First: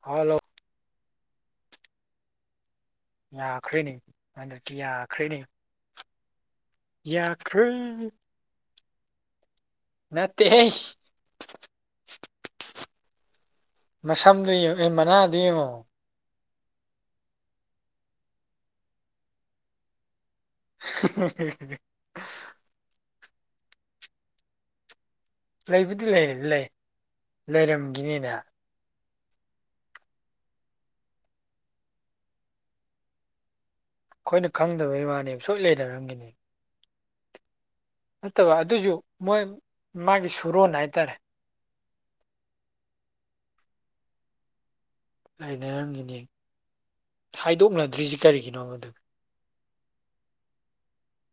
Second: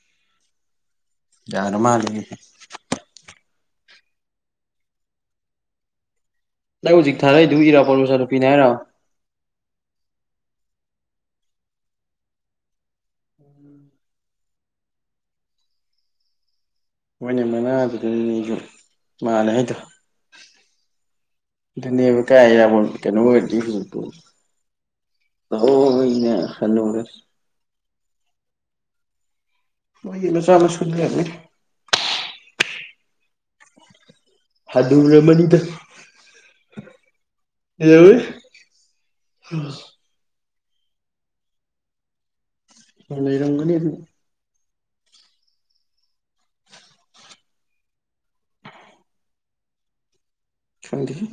hello ꯌꯥꯔ ꯃꯥꯜꯂꯤꯅꯦ ꯌꯥꯈ꯭ꯔꯦꯅꯦ ꯍꯟꯗꯛꯇꯤ ꯌꯥꯈ꯭ꯔꯦꯅꯦ ꯅꯥꯏ ꯍꯧꯖꯤꯛ ꯌꯥꯈ꯭ꯔꯦ ꯊꯥꯔꯛꯏꯗꯨꯕꯩ ꯏꯔꯥꯕꯣꯠ ꯃꯆꯥ ꯅꯨꯄꯤꯅꯤ ꯍꯥꯏꯔꯣ ꯅꯠꯇꯦꯍꯦ [inaudible] ꯃꯁꯝꯒ ꯌꯦꯡꯉꯣ ꯑꯦ ꯃꯅꯥꯗꯨ ꯌꯦꯡꯉꯣ ꯍꯣꯏꯅꯦ ꯃꯅꯥ ꯗꯨꯗꯅꯤꯅꯦ ꯑꯩꯁꯨ ꯃꯥꯜꯂꯦ ꯍꯥꯏꯗꯣ [unintelligible] ꯑꯗꯨꯅꯦꯕ ꯀꯥꯏ ꯏꯔꯥꯕꯣꯠ ꯀꯩꯅꯣ ꯑꯣꯏꯕꯗꯤ [unintelligible] [unintelligible] ꯂꯩꯔꯝꯒꯤꯅꯤꯗ ꯃꯣꯏꯒꯤ ꯃꯆꯥ ꯃꯁꯨꯨꯗꯤ ꯂꯩꯔꯝꯒꯤꯅꯤ ꯑꯩꯈꯣꯏꯅ ꯈꯪꯗꯕꯩ ꯋꯥꯅꯦ ꯍꯅꯨꯔꯝꯃꯅꯤꯗ ꯁꯣꯏ ꯂꯩꯅꯔꯝꯒꯤꯅꯤ ꯅꯠꯇꯕ ꯑꯗꯣꯏꯖꯨ ꯃꯣꯏ ꯂꯩꯔꯝꯃꯅꯤ ꯃꯥꯒꯤ ꯁꯨꯔꯣꯟ ꯍꯥꯏꯇꯥꯔꯦ ꯑ ꯂꯩꯔꯝꯒꯅꯤ ꯑꯗꯨ ꯑꯩꯅ ꯍꯪꯉꯤꯅꯤ ꯍꯥꯏꯗꯣꯛꯅꯗ꯭ꯔꯤꯖꯤ ꯀꯔꯤꯒꯤꯅꯣꯕ ꯑꯗꯨ ꯈꯪꯗꯦꯍꯦ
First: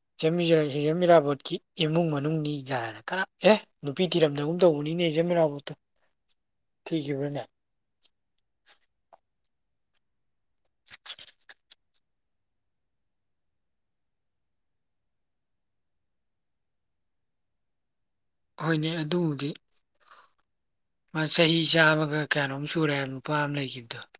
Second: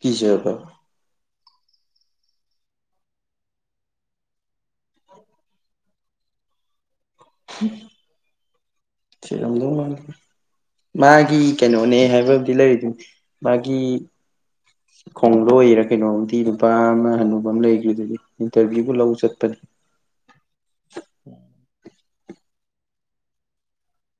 ꯀꯤꯖꯕ ꯍꯤꯖꯝ ꯏꯔꯥꯕꯣꯠꯀꯤ ꯏꯃꯨꯡ ꯃꯅꯨꯡꯅꯤ ꯒꯥꯏꯅ [unintelligible] ꯑꯦ ꯅꯨꯄꯤ ꯊꯤꯔꯝꯗꯒꯨꯝ ꯇꯧꯕꯅꯤꯅꯦ ꯍꯤꯖꯝ ꯏꯔꯥꯕꯣꯠꯇꯣ ꯊꯤꯈꯤꯕ꯭ꯔꯅꯦ ꯊꯤꯔꯝꯗꯧ ꯃꯥꯟꯗꯦ ꯃꯥꯒꯤ ꯀꯩꯅꯣꯅꯦ ꯍꯥꯏꯕ ꯏ ꯂꯩꯔꯤꯗꯨꯗꯤ ꯃꯥꯒꯤ ꯈꯣꯡꯂꯣꯏꯔꯥ ꯀꯩꯅꯣꯝꯗꯤ ꯅꯨꯄꯥ ꯑꯃ ꯍꯟꯅꯨꯕ ꯑꯃ ꯂꯩꯗꯨ ꯗꯨꯗꯤ ꯍꯣꯏꯅꯦ ꯏꯟꯇ꯭ꯔꯚ꯭ꯌꯨꯕꯨ ꯂꯧ ꯑꯗꯨꯕꯨꯗꯤ ꯆꯠꯄꯅꯤ ꯃꯥ ꯆꯍꯤ ꯆꯥꯝꯃꯒ ꯀꯋꯥꯅꯣꯝ ꯁꯨꯔꯦ ꯍꯥꯏꯕ ꯅꯨꯄꯥ ꯑꯃ ꯂꯩꯒꯤꯕꯗꯣ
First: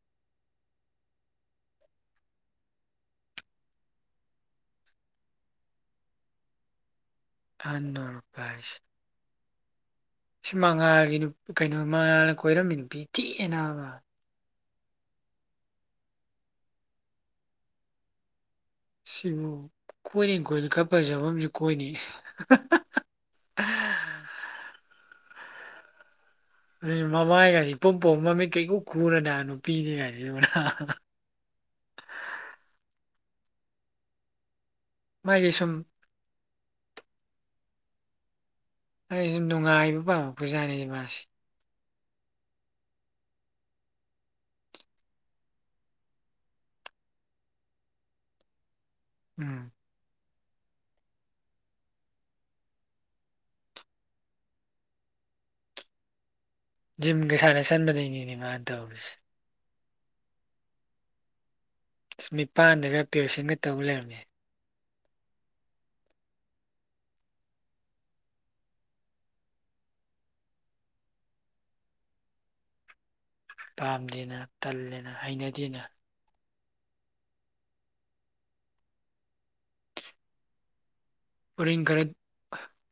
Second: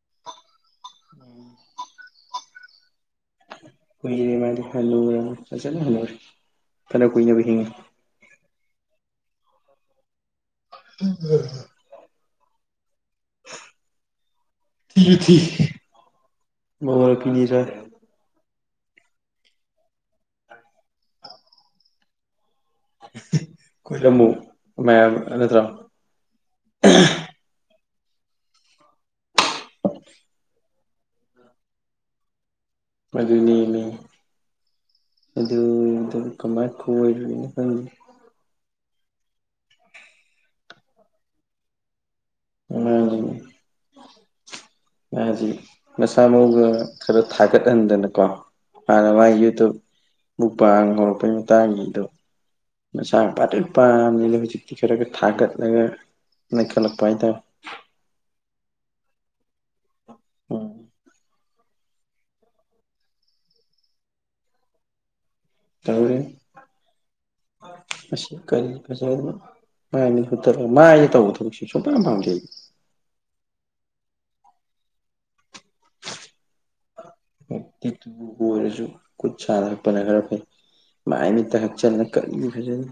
ꯀꯨꯏꯔꯦ ꯃꯥꯗꯨ ꯍꯅꯨꯔꯝꯅꯤ ꯐꯖꯅ ꯍꯅꯨꯔꯦ ꯐꯅꯥ ꯀꯨꯏꯅꯕꯨ ꯍꯤꯡ ꯑꯍꯟ ꯑꯣꯏꯔꯛꯄ ꯍꯥꯏꯁꯦ ꯁꯤ ꯃꯉꯥꯜꯒꯤ ꯅꯨꯞ ꯀꯩꯅꯣ ꯃꯉꯥꯜꯅ ꯀꯣꯏꯔꯝꯃꯤ ꯅꯨꯄꯤ ꯊꯤꯍꯦ ꯅꯥꯕꯥ ꯊꯤꯖꯨ ꯊꯤ ꯃꯧ ꯍꯜꯂꯛꯄꯤꯅꯦꯖꯨ ꯍꯥꯏ ꯁꯤꯕꯨ ꯀꯣꯏꯅꯤ ꯀꯣꯏꯔꯗꯤ ꯈꯔ ꯐꯖꯕ ꯑꯝꯖꯨ ꯀꯣꯏꯅꯤ ꯀꯣꯏꯔꯝꯃꯨ ꯃꯌꯥꯝ ꯅꯠꯇ꯭ꯔ ꯑꯗꯨꯅꯦ ꯃꯃꯥꯏꯒꯥꯏ ꯏꯄꯣꯝ ꯄꯣꯝ ꯃꯃꯤꯠꯀ ꯏꯈꯨ ꯈꯨꯔꯅ ꯅꯨꯄꯤꯅꯤ ꯒꯥꯏꯅ [unintelligible] ꯑꯗꯨꯅꯦꯃꯤ ꯃꯥꯁꯦ ꯁꯨꯝ ꯑꯗꯨꯗꯕꯨ ꯀꯃꯥꯏꯟ ꯀꯣꯏꯔꯨꯅꯣ ꯈꯪꯗꯦ ꯑꯩꯖꯨ ꯅꯨꯡꯉꯥꯏꯕ ꯄꯥꯝꯃꯛꯄꯖꯥꯠꯅꯤꯗ ꯃꯥꯖꯦ [unintelligible] ꯃꯥꯖꯤ ꯃꯁꯥ ꯃꯎꯒ ꯈꯔ ꯊꯥꯒꯠꯍꯟꯗꯅꯀꯣ ꯍꯥꯟꯅ ꯃꯥꯥꯏ ꯎꯝ ꯌꯨꯇꯨꯕ ꯃꯨꯛꯕꯥꯡ ꯍꯧꯔꯛꯄꯩ ꯃꯇꯥꯡꯒꯤꯗꯣ ꯃꯁꯥꯅ ꯄꯥꯇ꯭ꯔꯤꯛ ꯄꯥꯔꯝꯅꯤꯅ ꯍꯧꯖꯤꯛꯇꯤ ꯈꯔꯒ ꯊꯥꯒꯠꯂꯒ ꯅꯩꯈꯠꯂꯛꯄ ꯖꯤꯝꯒ ꯍꯥꯏꯇꯥꯔꯦ ꯁꯥꯟꯅ ꯁꯟꯕꯗꯩꯅꯤꯅꯦ ꯃꯥꯅ ꯇꯧꯔꯤꯖꯦ ꯎꯝ ꯏꯁ ꯃꯤꯄꯥꯟꯗꯒ ꯄꯤꯌꯔꯁꯤꯟꯒ ꯇꯧ ꯂꯩꯔꯝꯃꯦ ꯇꯧꯔꯤꯅꯤ ꯑꯁꯤꯕꯨ ꯀꯔꯤ ꯐꯖꯕꯅꯣ ꯃꯥꯥꯏ ꯃꯤꯠ ꯍꯨꯠꯇꯅ ꯃꯥꯏꯗ ꯇꯧꯕ ꯊꯕꯛꯁꯦ ꯁꯨꯛꯄꯥꯝ ꯄꯥꯝꯗꯦ ꯑꯩꯗꯤ ꯄꯥꯝꯗꯦꯅ ꯇꯜꯂꯦꯅ ꯍꯩꯅꯗꯦꯅ ꯇꯦꯇꯨꯕꯨ ꯑꯣꯏꯔꯖꯨ ꯈꯨꯠ ꯁꯥꯗ ꯍꯛꯄꯅ ꯈꯔ ꯐꯩ ꯃꯥꯏ ꯃꯤꯠꯇ ꯎꯔꯤꯡ ꯈꯔ ꯍꯛꯆꯜꯂ ꯀꯔꯤꯕꯨ ꯐꯖꯅꯤ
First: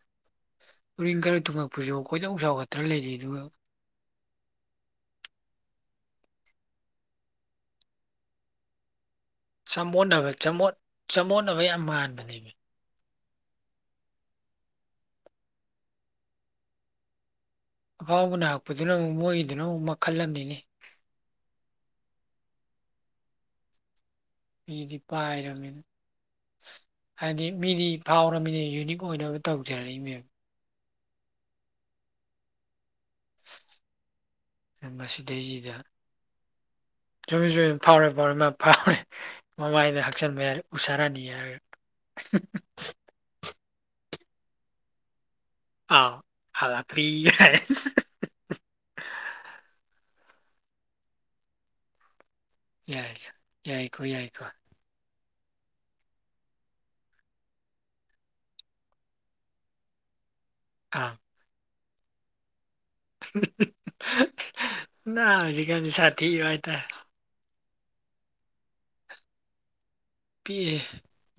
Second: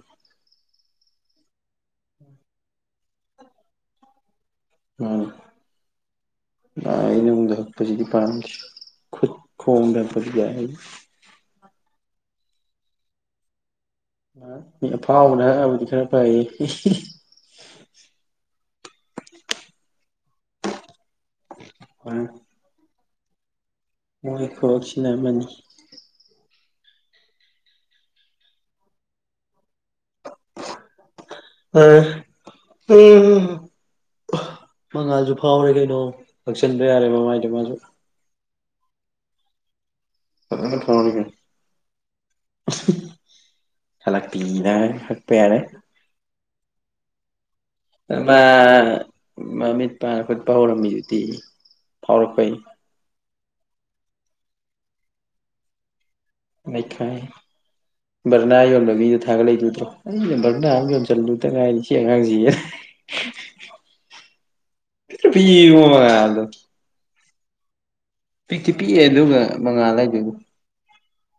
ꯎꯔꯤꯡ ꯈꯔ ꯊꯨꯡꯉꯛꯄꯖꯤꯕꯥꯎ ꯈꯣꯏꯗꯧ ꯁꯥꯎꯒꯠꯇꯅ ꯂꯩꯔꯤ ꯑꯗꯨꯒ ꯎꯝ ꯃꯥꯢꯅꯨꯡꯗ ꯍꯛꯄꯖꯤꯗꯤ ꯄꯥꯝꯗꯦ ꯈꯨꯠ ꯈꯣꯡꯗ ꯍꯛꯄꯗꯤ ꯌꯥꯏ ꯑꯩꯗꯤ ꯆꯝꯃꯣꯠꯅꯕ ꯌꯥꯝ ꯃꯥꯟꯕꯅꯦꯃꯤ ꯑꯥ ꯃꯤ ꯑꯐꯥꯎꯕꯅ ꯍꯛꯑꯕꯨꯗꯤ ꯈꯔ ꯐꯩꯌꯦ ꯑꯐꯥꯎꯕꯅ ꯍꯛꯄꯗꯨꯅ ꯑꯃꯨꯛ ꯃꯣꯏꯒꯤꯗꯨꯅ ꯑꯃꯨꯛ ꯃꯈꯜ ꯑꯝꯅꯤꯅꯦ [unintelligible] ꯃꯣꯏ ꯃꯤꯗꯤ ꯈꯨꯍꯛꯁꯤꯅ ꯑꯃꯅꯤ ꯄꯥꯏꯔꯝꯅꯤꯅ ꯍꯥꯏꯗꯤ ꯃꯤꯗꯤ ꯐꯥꯎꯔꯝꯅꯤꯅ ꯌꯨꯅꯤꯛ ꯑꯣꯏꯅꯕ ꯇꯧꯖꯔꯤꯝꯅꯦꯕ [unintelligible] [inaudible] ꯃꯉꯥꯜꯁꯨ ꯐꯥꯎꯔꯦ ꯃꯁꯤꯗꯩꯖꯤꯗ ꯀꯩꯅꯣ ꯍꯛꯆꯟꯕ ꯌꯥꯔꯦ ꯃꯃꯥꯏꯗꯣ ꯃꯥꯁꯨ [unintelligible] ꯃꯥ ꯐꯥꯎꯔꯦ ꯃꯃꯥꯏꯗ ꯍꯛꯆꯟꯕ ꯌꯥꯔꯦ ꯐꯖꯅ ꯐꯥꯎꯔꯦ ꯎꯁꯥꯔꯥꯅꯤ ꯀꯩꯅꯣ ꯍꯥꯏꯔꯒ ꯍꯜꯂꯛꯄꯤꯅ ꯍꯛꯄ ꯌꯥꯔꯦ ꯑꯥꯎ ꯍꯜꯂꯛꯄꯤ [unintelligible] ꯅꯃꯥ ꯃꯃꯤꯠ ꯄꯥꯟ ꯍꯨꯠꯄ ꯍꯧꯔꯝꯃꯤꯗꯨꯗꯤ ꯐꯥꯎꯔꯛꯄꯩꯅꯤ ꯌꯥꯏꯒ ꯌꯥꯏꯀꯣ ꯌꯥꯏꯀꯣ ꯅꯩꯈꯥꯏ ꯕꯔꯅ ꯌꯣꯟꯕ ꯃꯤꯗꯣ ꯊꯒꯠꯂꯛꯏꯗꯣ ꯎꯗꯔꯣ ꯑꯩꯅ ꯕꯔꯅ ꯑꯝ ꯑꯥ ꯌꯣꯟꯖꯜꯂꯨ ꯇꯥ ꯉꯤꯢꯔꯤ ꯁꯤ ꯑꯉꯥꯡꯖꯤ ꯌꯥꯢ [unintelligible] ꯅ ꯄꯤꯕ ꯍꯧꯖꯤꯛꯀꯥꯟꯁꯤ ꯃꯉꯥꯜꯗꯣ ꯁꯥꯊꯤꯕ ꯍꯥꯏꯇꯥꯔꯦ ꯄꯤꯛꯇꯤ ꯄꯤꯛꯑꯦ ꯑꯗꯨꯒ ꯃꯉꯥꯜ ꯍꯥꯢꯗꯨꯕꯨ ꯄꯤꯛꯑꯦ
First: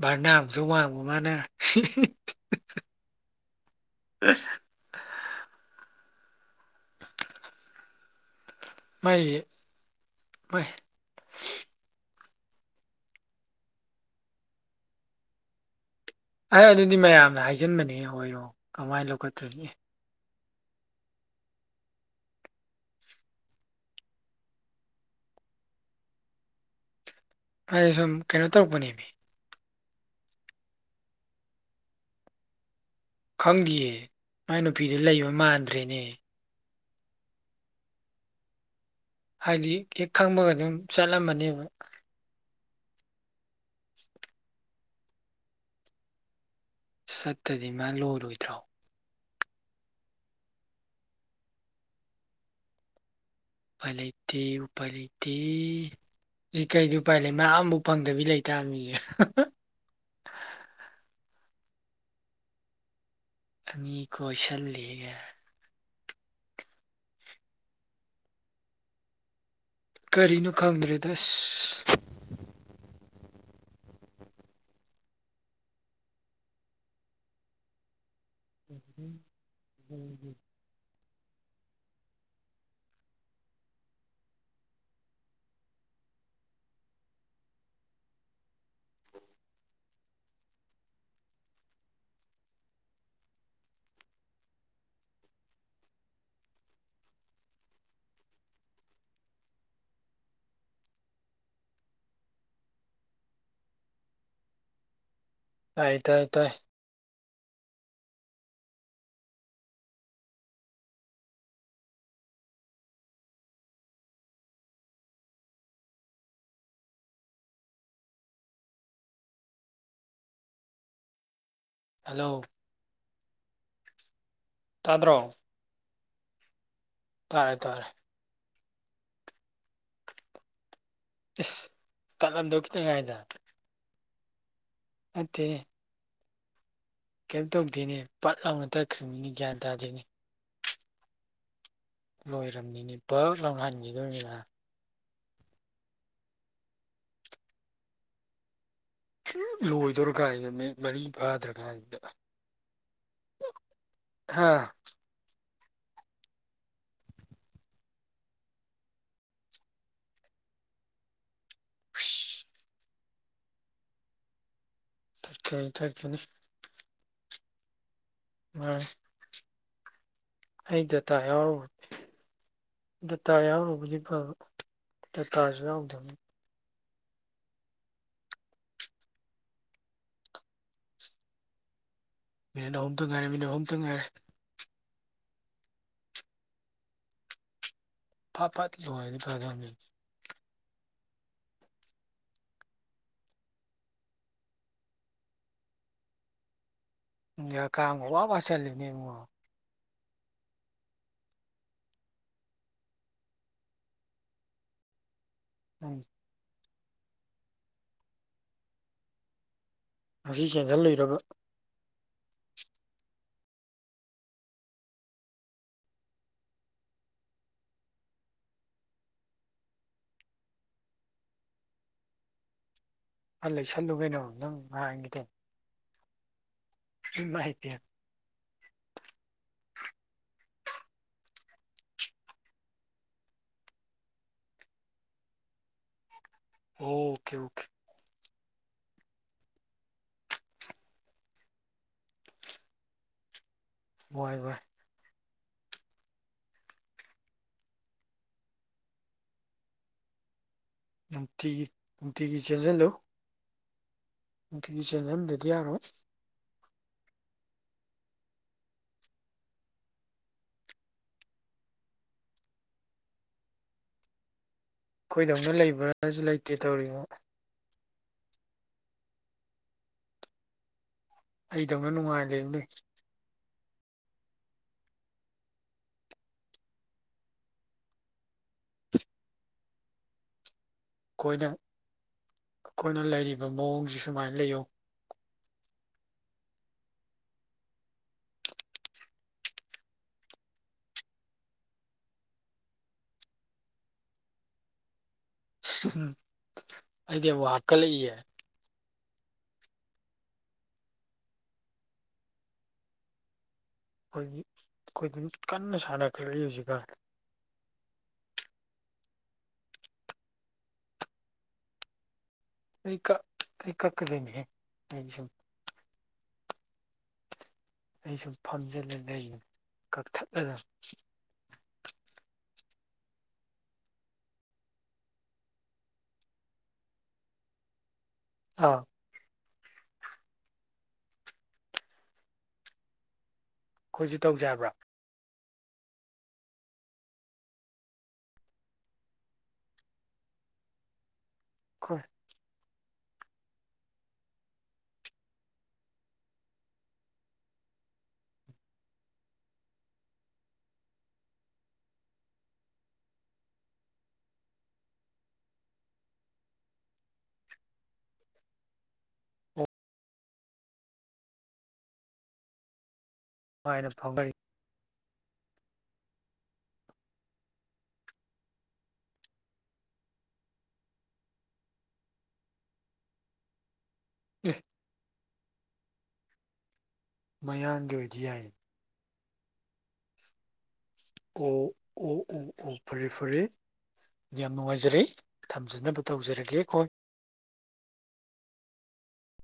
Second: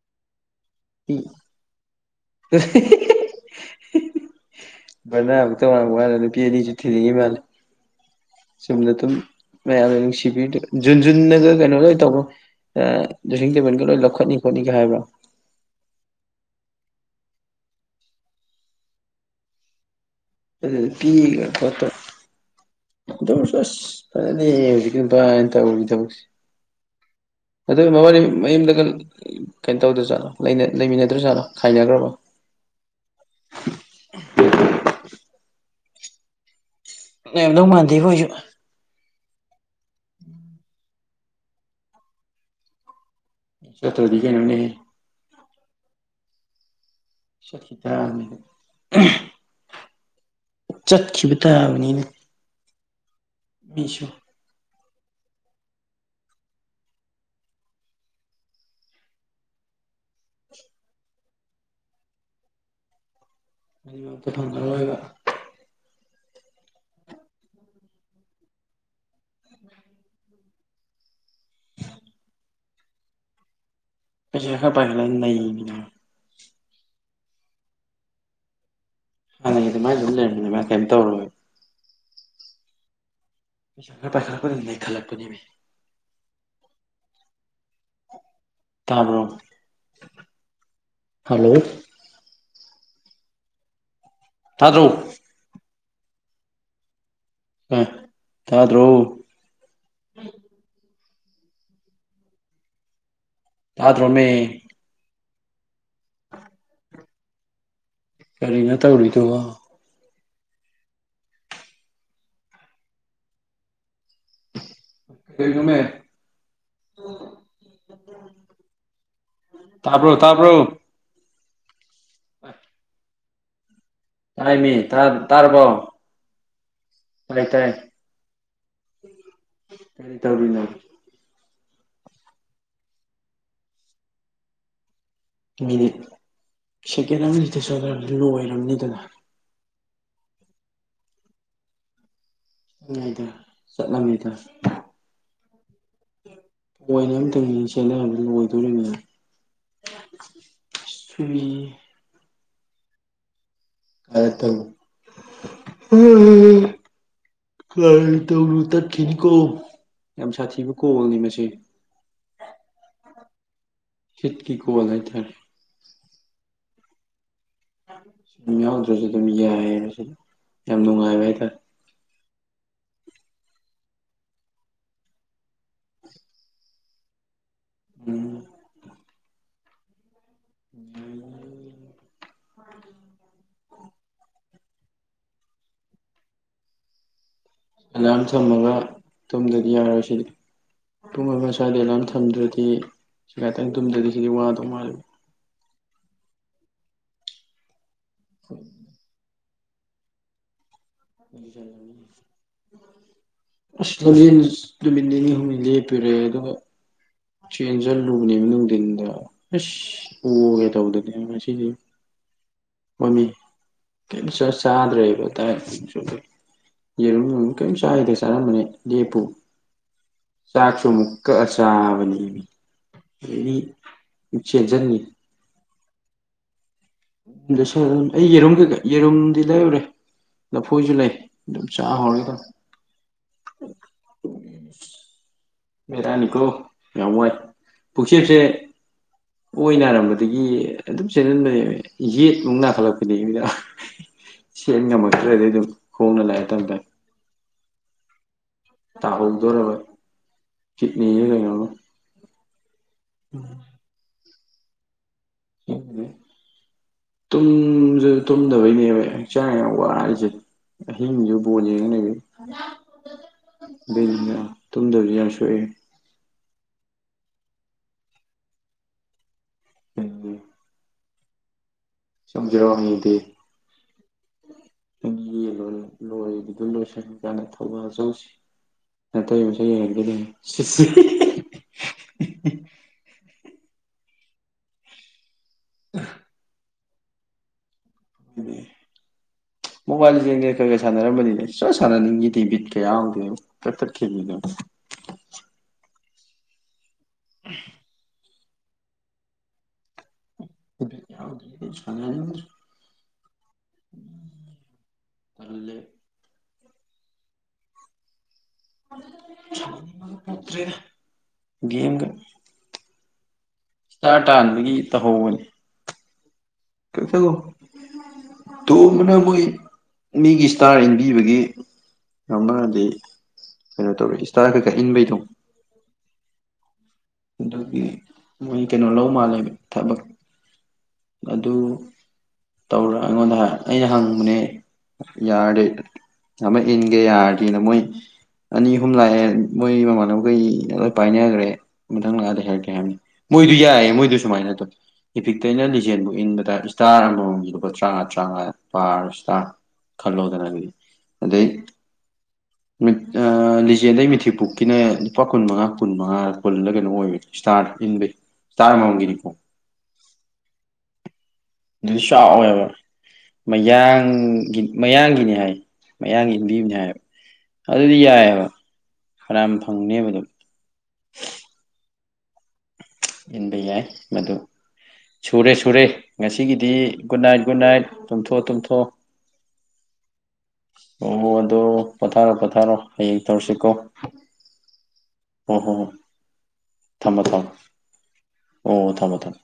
ꯕꯔꯅ ꯃꯨꯛꯇꯪ ꯋꯥꯡ ꯄꯤ ꯃꯥꯅ [unintelligible] ꯕꯔꯅꯥ ꯃꯨꯛꯇꯪ ꯋꯥꯥꯡ ꯃꯅꯥ ꯅꯨꯄꯤ ꯑꯅꯤꯁꯨ ꯊꯤꯅꯤꯡꯉꯤ ꯃꯥꯜꯂꯦ ꯆꯨꯝꯅ ꯗꯨꯝ ꯃꯥꯏꯁꯦ ꯃꯌꯥꯝꯅ ꯍꯣꯏ ꯅꯨꯡꯁꯤꯕꯤꯔꯤꯗꯨꯗ ꯖꯨꯟ ꯖꯨꯟꯅꯒ ꯀꯩꯅꯣ ꯂꯣꯏ ꯇꯧꯒ꯭ꯔꯝ ꯗ꯭ꯔꯦꯁꯤꯡ ꯇꯦꯕꯜꯒ ꯂꯣꯏ ꯂꯧꯈꯠꯅꯤ ꯈꯣꯠꯅꯤꯒ ꯍꯥꯏꯕ꯭ꯔꯣ ꯍꯦ ꯑꯗꯨꯗꯤ ꯃꯌꯥꯝꯅ ꯍꯥꯏꯖꯤꯟꯕꯅꯤꯍꯦ ꯍꯣꯏꯔꯣꯡ ꯀꯃꯥꯏꯅ ꯂꯧꯈꯠꯇꯣꯔꯤꯒꯦ ꯑꯗꯨꯗ ꯄꯤꯒ ꯈꯣꯠꯇ ꯑꯗꯨꯑꯣꯢꯔꯁꯨ ꯑꯁ ꯐꯖꯗꯦꯍꯦ ꯍꯧꯖꯤꯛꯀꯤ ꯅꯨꯄꯥ ꯅ ꯇꯧꯔꯤ ꯊꯕꯛꯁꯤ ꯑꯩ ꯑꯗꯨꯢ ꯁꯨꯝ ꯃꯕꯥꯅꯤ ꯀꯩꯅꯣ ꯃꯌꯨꯝꯗꯒ ꯇꯧꯔꯛꯄꯅꯦꯃꯤ ꯀꯩꯅꯣ ꯇꯧꯗ꯭ꯔꯖꯥꯠꯅꯣ ꯂꯩꯃꯤꯟꯅꯗ꯭ꯔꯥꯖꯥꯠꯂꯣ ꯈꯥꯏꯅꯒ꯭ꯔꯕꯣ ꯈꯪꯗꯤꯌꯦ ꯃꯥꯥꯏ ꯅꯨꯄꯤꯗꯨ ꯂꯩꯕ ꯃꯥꯟꯗ꯭ꯔꯦꯅꯦ ꯂꯩꯔꯝꯗꯧ ꯃꯥꯟꯗꯦꯕꯨ ꯑꯩꯁꯨ ꯍꯥꯏꯗꯤ ꯍꯦꯛ ꯈꯪꯕꯒꯗꯤ ꯑꯗꯨꯝ ꯆꯠꯂꯝꯃꯅꯦꯕ ꯆꯠꯇꯔꯗꯤ ꯀꯩꯅꯣꯅꯦꯍꯦ ꯆꯠꯇꯗꯤ ꯆꯠꯈꯤ ꯃꯥ ꯇꯥꯕꯅꯤ ꯂꯣꯏꯔꯣꯏꯗ꯭ꯔꯣ ꯆꯠꯈꯤꯕ ꯇꯥꯕꯅꯤꯅꯦ ꯎꯄꯥꯢ ꯃꯤꯁꯨ ꯂꯩꯇꯦ ꯎꯄꯥꯢ ꯂꯩꯇꯦ ꯑꯦ ꯀꯩꯗꯤ ꯎꯄꯥꯏ ꯂꯩ ꯃꯥ ꯑꯝꯕꯥꯎ ꯐꯪꯗꯕꯤ ꯂꯩꯇꯥꯥꯝꯅꯤ [unintelligible] ꯑꯗꯨ ꯑꯅꯤ ꯑꯝꯇ ꯐꯪꯉꯔꯣꯏꯕ ꯀꯣꯏꯁꯤꯜꯂꯦꯒꯥ ꯀꯔꯤꯅꯣ ꯈꯪꯗ꯭ꯔꯦꯗ ꯑꯁ ꯄꯩꯁꯥ ꯈꯔ ꯄꯥꯏꯈꯠꯂꯒ ꯅꯩꯕꯗꯨ ꯎꯝ ꯎꯝ ꯍꯥꯟꯅꯩ ꯑꯗꯨꯃꯥꯢ ꯗꯨꯝ ꯂꯩꯔꯝꯃꯗꯤ ꯃꯥ ꯀꯩꯝ ꯇꯧꯔꯣꯏꯦ ꯄꯩꯁꯥ ꯈꯔ ꯄꯥꯏꯈꯠꯂꯛꯄꯗꯩ ꯅꯩꯈꯠꯂꯛꯄꯤꯅꯦꯃꯤ ꯇꯥꯕ꯭ꯔꯣ ꯍꯜꯂꯣ ꯇꯥꯗ꯭ꯔꯣ ꯑꯥꯢ ꯇꯥꯗ꯭ꯔꯣ ꯇꯥꯗ꯭ꯔꯣꯃꯤ ꯇꯥꯏ ꯇꯥꯏ ꯇꯥꯢ ꯀꯔꯤꯅꯣ ꯇꯧꯔꯤꯗꯨꯕꯣ ꯀꯔꯤꯅꯣꯃꯦ ꯇꯥꯕ꯭ꯔꯣ ꯇꯥꯕ꯭ꯔꯣ ꯍꯜꯂꯣ ꯇꯥꯏꯃꯤ ꯇꯔ ꯇꯥꯗ꯭ꯔꯣ ꯇꯥꯔꯕꯣ ꯇꯥꯏ ꯇꯥꯔꯦ ꯇꯥꯏ ꯇꯥꯔꯦ ꯀꯔꯤ ꯇꯧꯔꯤꯅꯣ ꯏꯁ ꯇꯠꯂꯝꯗꯧ ꯈꯤꯇꯪ ꯉꯥꯏꯗ ꯅꯠꯇꯦ ꯃꯤꯅꯤꯠ ꯁꯦꯀꯦꯟ ꯑꯃ ꯅꯤꯇ ꯆꯣꯟꯗꯔꯝꯃꯗꯤ ꯂꯣꯏꯔꯝꯅꯤ ꯑꯗꯨꯝ ꯃꯤ ꯒ꯭ꯌꯥꯟ ꯇꯥꯗꯦꯅꯦ ꯂꯣꯏꯔꯝꯅꯤꯅꯦ ꯉꯩꯗ ꯚꯛ ꯂꯥꯎ ꯍꯟꯒꯤꯗꯣꯔꯤꯅꯤ ꯆꯠꯂꯝꯃꯤꯗ ꯍꯥ ꯄꯣꯢꯟ ꯑꯝꯇꯪ ꯆꯦꯟꯅꯔꯝꯕꯗ ꯂꯣꯢꯗꯣꯔꯤꯝꯅꯤ ꯂꯣꯏꯗꯣꯔꯀꯥꯟꯁꯤꯗ ꯃꯤꯅꯤꯠ ꯃꯔꯤ ꯐꯥꯗ꯭ꯔ ꯀꯥꯟꯁꯤꯗ ꯑ ꯇꯝ [unintelligible] ꯀꯔꯟ ꯇꯧꯔꯨꯅꯨ ꯇꯠꯈꯤꯅꯤꯀꯣ ꯌꯥꯝ ꯁꯥꯊꯤꯕ ꯀꯣꯜꯅꯤ ꯃꯁꯤ ꯍꯨꯢꯁ ꯍꯤꯠꯀꯤ ꯀꯣꯜ ꯍꯥꯢ ꯇꯥꯔꯦ [unintelligible] ꯅꯪ ꯌꯥꯎ ꯗ꯭ꯔꯁꯨ ꯑꯗꯨꯝ ꯌꯥꯏ ꯍꯥꯏꯁꯤꯅꯤ ꯑꯩꯗꯦꯠꯇ ꯌꯥꯎꯔ [inaudible] ꯗꯇꯥ ꯌꯥꯎꯔꯨꯕꯗꯤ ꯐꯕ ꯗꯇꯥꯁꯨ ꯌꯥꯎꯗꯕꯅꯤ ꯎꯝ ꯎ ꯃꯤꯅꯤꯠ ꯑꯍꯨꯝꯇꯪ ꯉꯥꯏꯔꯦ ꯃꯤꯅꯤꯠ ꯑꯍꯨꯝꯇꯪ ꯉꯥꯏꯔꯦ ꯑꯦꯂꯥꯔꯝ ꯐꯠ ꯊꯝꯃꯒ ꯐꯠ ꯂꯣꯏꯔꯗꯤ ꯐꯗꯧꯅꯤ ꯇꯨꯝꯝꯗꯗꯤ ꯌꯥꯔꯣꯏꯁꯤꯗꯤ ꯄꯨꯡ ꯑꯃ ꯁ꯭ꯋꯥꯏꯗ ꯑꯦꯂꯥꯝ ꯊꯝꯗ꯭ꯔꯗꯤ ꯉꯥꯥꯇꯪ ꯇꯨꯝꯗ꯭ꯔꯗꯤ ꯁꯤꯗꯤ ꯋꯥꯗꯧ ꯃꯥꯜꯂꯤ ꯅꯪꯗꯤ ꯍꯥꯀꯝꯒ ꯋꯥ ꯋꯥ ꯆꯜꯂꯦꯅꯦ ꯏꯕꯨꯡꯉꯣ [inaudible] ꯑꯁ ꯗꯨꯗꯤ [inaudible] ꯅꯨꯃꯤꯠ ꯅꯤꯅꯤ ꯅꯪ ꯂꯦꯞꯄꯤꯔꯦ ꯑꯗꯨꯒ ꯆꯦꯟꯁꯤꯜꯂꯨꯕꯅꯦ ꯅꯨꯡꯊꯤꯟꯗ ꯑꯁ ꯉꯁꯤ ꯎꯒꯦ ꯇꯧꯗꯅꯦ ꯆꯦꯟꯁꯤꯜꯂꯨꯏꯔꯕ ꯉꯥꯁꯤꯗꯤ ꯃꯃꯤ ꯀꯩꯝꯇ ꯆꯔ ꯆꯥꯗ꯭ꯔꯦꯕ ꯇꯥꯏꯁꯨ ꯌꯦꯔꯨꯝ ꯒꯨꯝ ꯀꯔꯤꯝ ꯆꯥꯌꯗꯦ ꯆꯥꯔꯝꯕꯅꯦ ꯂꯦꯞꯄꯨ ꯆꯥꯛꯁꯨ ꯑꯥꯃꯨꯛ ꯀꯛꯑ ꯆꯥꯕꯅꯤ ꯑꯩꯗꯤ ꯈꯔ ꯂꯩꯁꯜꯂꯨ ꯀꯩꯅꯣ ꯑꯗꯩꯗꯤ ꯅꯪ ꯆꯦꯟꯖꯟꯅꯤ ꯅꯍꯥꯟꯒꯤꯗꯣ ꯏꯃꯥꯏ ꯄꯦꯝ ꯗꯦꯁꯔꯟ ꯑꯩ ꯌꯦꯔꯨꯝ ꯀꯩ ꯀꯩ ꯌꯦꯔꯨꯝꯗꯤ ꯂꯩꯔꯨꯔꯦ ꯂꯐꯣꯏꯁꯨ ꯂꯩ ꯑꯗꯨꯝ ꯆꯥꯍꯧꯔꯦ ꯕꯦꯔꯥꯅꯤꯀꯣ ꯌꯥꯝ ꯋꯥꯏ ꯑꯣꯀꯦ ꯑꯣꯀꯦ ꯄꯨꯈꯆꯦꯞꯁꯦ ꯑꯣꯏ ꯅꯥꯔꯝꯕꯗꯒꯤ ꯑꯗꯨꯝ ꯆꯦꯜꯍꯟꯕꯅꯦꯃꯤ ꯌꯦꯠ ꯑꯃꯨꯛ ꯅꯥꯈꯠꯂꯛꯄꯤꯅꯥꯃꯤ ꯋꯥꯏ ꯋꯥꯏ ꯆꯥꯟ ꯉꯝꯃꯛꯇ꯭ꯔ ꯑꯗꯥꯏ ꯑꯗꯨꯝ ꯈꯣꯡꯅ ꯂꯥꯛꯑꯦ ꯇꯞ ꯇꯞꯅ ꯇ ꯍꯧꯗꯣꯔꯕ ꯅꯨꯡꯇꯤꯒꯤ ꯅꯨꯡꯇꯤꯒꯤ ꯆꯦꯟꯁꯤꯜꯂꯨ ꯎꯝ ꯅꯨꯡꯇꯤꯒꯤ ꯆꯦꯟꯍꯟꯗꯗꯤ ꯌꯥꯔꯣꯏ ꯇꯨꯝꯁꯨ ꯇꯨꯝꯗꯕꯩꯅꯦꯃꯤ ꯍꯛꯆꯥꯡ ꯌꯥꯝ ꯋꯥꯔꯤꯁꯤ ꯍꯤꯡꯁꯨ ꯕꯣꯟ ꯌꯦꯡꯂꯩ ꯑꯗꯨꯏꯅꯤꯅ ꯇꯨꯝꯗꯕꯁꯨ ꯌꯥꯝ ꯑꯩꯈꯣꯏꯗꯧꯅ ꯁꯣꯛꯑꯦ ꯂꯩꯕ꯭ꯔꯥꯁꯨ ꯂꯩꯇꯦ ꯇꯧꯔꯤꯉꯣ ꯎꯝꯝ ꯑꯩꯗꯧꯅ ꯅꯨꯡꯉꯥꯏꯅ ꯂꯩꯌꯨꯅꯦ ꯅꯪ ꯌꯦ ꯂꯣꯏ ꯂꯣꯏꯕꯗꯣ ꯂꯣꯏꯁꯤꯟꯕ ꯀꯥꯟꯗ ꯊꯧꯕꯥꯜ ꯆꯠꯂꯨꯁꯤ ꯅꯇꯩ ꯃꯁꯨ ꯌꯦꯡꯉꯛꯀꯅꯦ ꯁꯤꯁ ꯑꯩꯈꯣꯏꯅ ꯑꯩꯈꯣꯏꯅ ꯂꯩꯔꯤꯕ ꯃꯑꯣꯡꯁꯤ ꯁꯨꯃꯥꯏꯅ ꯂꯩꯌꯣ ꯎ ꯎꯝꯃ ꯃꯣꯕꯥꯏꯜ ꯂꯤꯡꯖꯟꯒ ꯈꯔ ꯈꯔ ꯁꯥꯟꯅꯔꯝꯕꯅꯤꯅꯦ ꯁꯨꯡ ꯁꯥꯟ ꯁꯟꯅꯅꯤꯡꯒꯤꯗꯦ ꯕꯤꯠ ꯀ ꯌꯥꯎꯗꯦꯕꯣ ꯀꯛꯊꯠ ꯈꯤꯃꯤꯅ ꯎꯝ ꯑꯩꯗꯤ ꯑꯃꯨꯛ ꯍꯞꯀꯠꯂꯛꯏꯌꯦ [inaudible] ꯌꯥꯎꯗꯔ꯭ꯗꯤ ꯑꯩ ꯁꯅꯥꯅꯤꯡ ꯗꯦ ꯑꯩꯈꯣꯏꯒꯤ ꯑꯩꯈꯣꯏꯗꯨꯝ ꯇꯜꯂꯦ ꯀꯟꯅ ꯁꯥꯟꯅꯈꯠꯂꯛꯏ ꯍꯧꯖꯤꯀꯟ [inaudible] ꯠꯇꯦ ꯒꯦꯝꯒ ꯑꯩꯀꯛ ꯏꯁꯇꯥꯔ ꯑꯩꯀꯛꯀꯗꯣꯏꯃꯤꯍꯦ ꯇꯥꯟꯕꯒꯤ ꯑꯩꯅꯥ ꯁꯨꯝ ꯀꯛꯁꯒꯣ ꯑꯩ ꯁꯨꯝ [inaudible] ꯐꯝꯖꯤꯜꯂ ꯇꯣꯝꯕꯅ ꯃꯣꯏ ꯂꯩꯕꯅꯤ ꯃꯤꯒꯤ ꯀꯛꯊꯠꯂꯒ ꯏꯁꯇꯥꯔ ꯏꯟꯕꯤꯕꯒꯤ ꯌꯥꯎꯔꯅꯗꯤ ꯀꯩꯅꯣꯇꯧꯔ ꯏꯁꯇꯥꯔ ꯀꯥꯏ ꯀ ꯏꯟꯕꯩꯗꯣ ꯑꯗꯨꯒꯤ ꯃꯣꯏ ꯑꯥ ꯀꯩꯅꯣ ꯂꯧ ꯃꯥꯜꯂꯦ ꯊꯕꯛ ꯑꯗꯨ ꯇꯧꯔ ꯑꯩꯉꯣꯟꯗ ꯑꯩꯅ ꯑꯩꯈꯣꯏꯁꯨ ꯍꯪꯕꯅꯦ ꯇꯧꯖꯦ ꯍꯥꯏꯕ꯭ꯔꯥ ꯌꯥꯔꯗꯤ ꯑꯃ ꯏꯟꯒꯦ ꯌꯥꯔꯗꯤꯅ ꯃꯣꯏ ꯑꯅꯤ ꯑꯍꯨꯝ ꯂꯥꯛꯑꯦ ꯃꯣꯏ ꯃꯃꯥꯟꯅꯕꯈꯩ ꯂꯣꯏ ꯄꯥꯏꯅꯈ꯭ꯔꯦ ꯑꯩꯈꯣꯏ ꯃꯊꯪ ꯂꯥꯛꯑꯗꯤ ꯍꯥꯏꯔꯛꯀꯦ ꯍꯥꯏꯕꯅꯤ ꯃꯣꯏꯗꯨ ꯌꯥꯏꯑꯌꯦ ꯃꯣꯏꯗꯨ ꯁꯨꯃꯥꯏꯅ ꯇꯧ ꯏꯐꯤꯛꯇꯩꯅ ꯂꯤꯁ [unintelligible] ꯏꯟꯕꯗ ꯏꯁꯇꯥꯔ ꯑꯃꯃꯝꯒꯤ ꯂꯨꯄꯥ ꯇꯔꯥꯉꯥ ꯇꯔꯥꯉꯥ ꯄꯥꯔ ꯏꯁꯇꯥ ꯈꯜꯂꯣꯗꯅ ꯑꯗꯨꯗꯤ ꯑꯗꯩ ꯃꯤꯠ ꯂꯤꯖꯦꯜꯗꯩ ꯃꯤꯊꯤꯛꯄꯣꯛꯀꯤꯅ ꯂꯨꯄꯥ ꯀꯨꯟꯃꯉꯥ ꯀꯨꯟꯃꯉꯥ ꯀꯨꯜꯂ ꯀꯩꯅꯣꯝ ꯑꯣꯏꯒꯤꯕꯅꯤ ꯏꯁꯇꯥꯔ ꯏꯟꯕꯩ ꯁꯇꯥꯔ ꯑꯃꯃꯝꯒꯤꯅꯤꯀꯣ ꯑꯗꯨꯗꯤ ꯆꯥꯎꯋꯦꯕ ꯅꯨꯡꯉꯥꯏꯅ ꯐꯥꯎꯅꯔꯤ ꯃꯌꯥꯡꯒꯤ ꯃꯌꯥꯡꯒꯤꯅꯤ ꯍꯥꯏ ꯃꯌꯥꯡꯒꯤ ꯏꯟꯕꯤꯕꯅꯤ ꯍꯥꯏꯕ ꯑꯗꯨꯗꯤ ꯌꯥꯏꯑꯦꯕ [unintelligible] ꯐꯪꯅꯦꯕ ꯑꯗꯨꯝ [unintelligible] ꯏꯟꯕ ꯌꯥꯏ ꯃꯗꯨ [unintelligible] ꯁꯨꯔꯦ ꯁꯨꯔꯦ ꯉꯁꯤꯒꯤꯗꯤ ꯒꯨꯠ ꯅꯥꯏꯠ ꯒꯨꯠ ꯅꯥꯏꯠ ꯃꯌꯥꯡꯒꯤ ꯑꯣꯏꯗꯤ ꯇꯨꯝꯊꯣꯛ ꯌꯥꯏ ꯇꯨꯝꯊꯣꯛ ꯑꯣ ꯑꯗꯣ ꯑꯣ ꯄꯣꯊꯥꯔꯣ ꯑꯣ ꯄꯣꯊꯥꯔꯣ ꯑꯣ ꯐꯔꯦ ꯍꯌꯦꯡ ꯐꯔꯦ ꯇꯧꯔꯁꯤꯀꯣ ꯌꯥꯝ ꯅꯨꯡꯉꯥꯏꯖꯔꯦ ꯍꯣ ꯍꯣ ꯍꯣ ꯊꯝꯖꯅꯕ ꯇꯧꯖꯔꯒꯦ ꯀꯣ ꯊꯝꯃꯣ ꯊꯝꯃꯣ ꯑꯣ ꯊꯝꯃꯣ ꯊꯝꯃꯣ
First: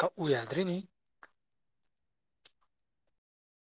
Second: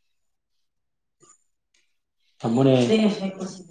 ꯀꯛꯎ ꯌꯥꯗ꯭ꯔꯦꯅꯦ [unintelligible]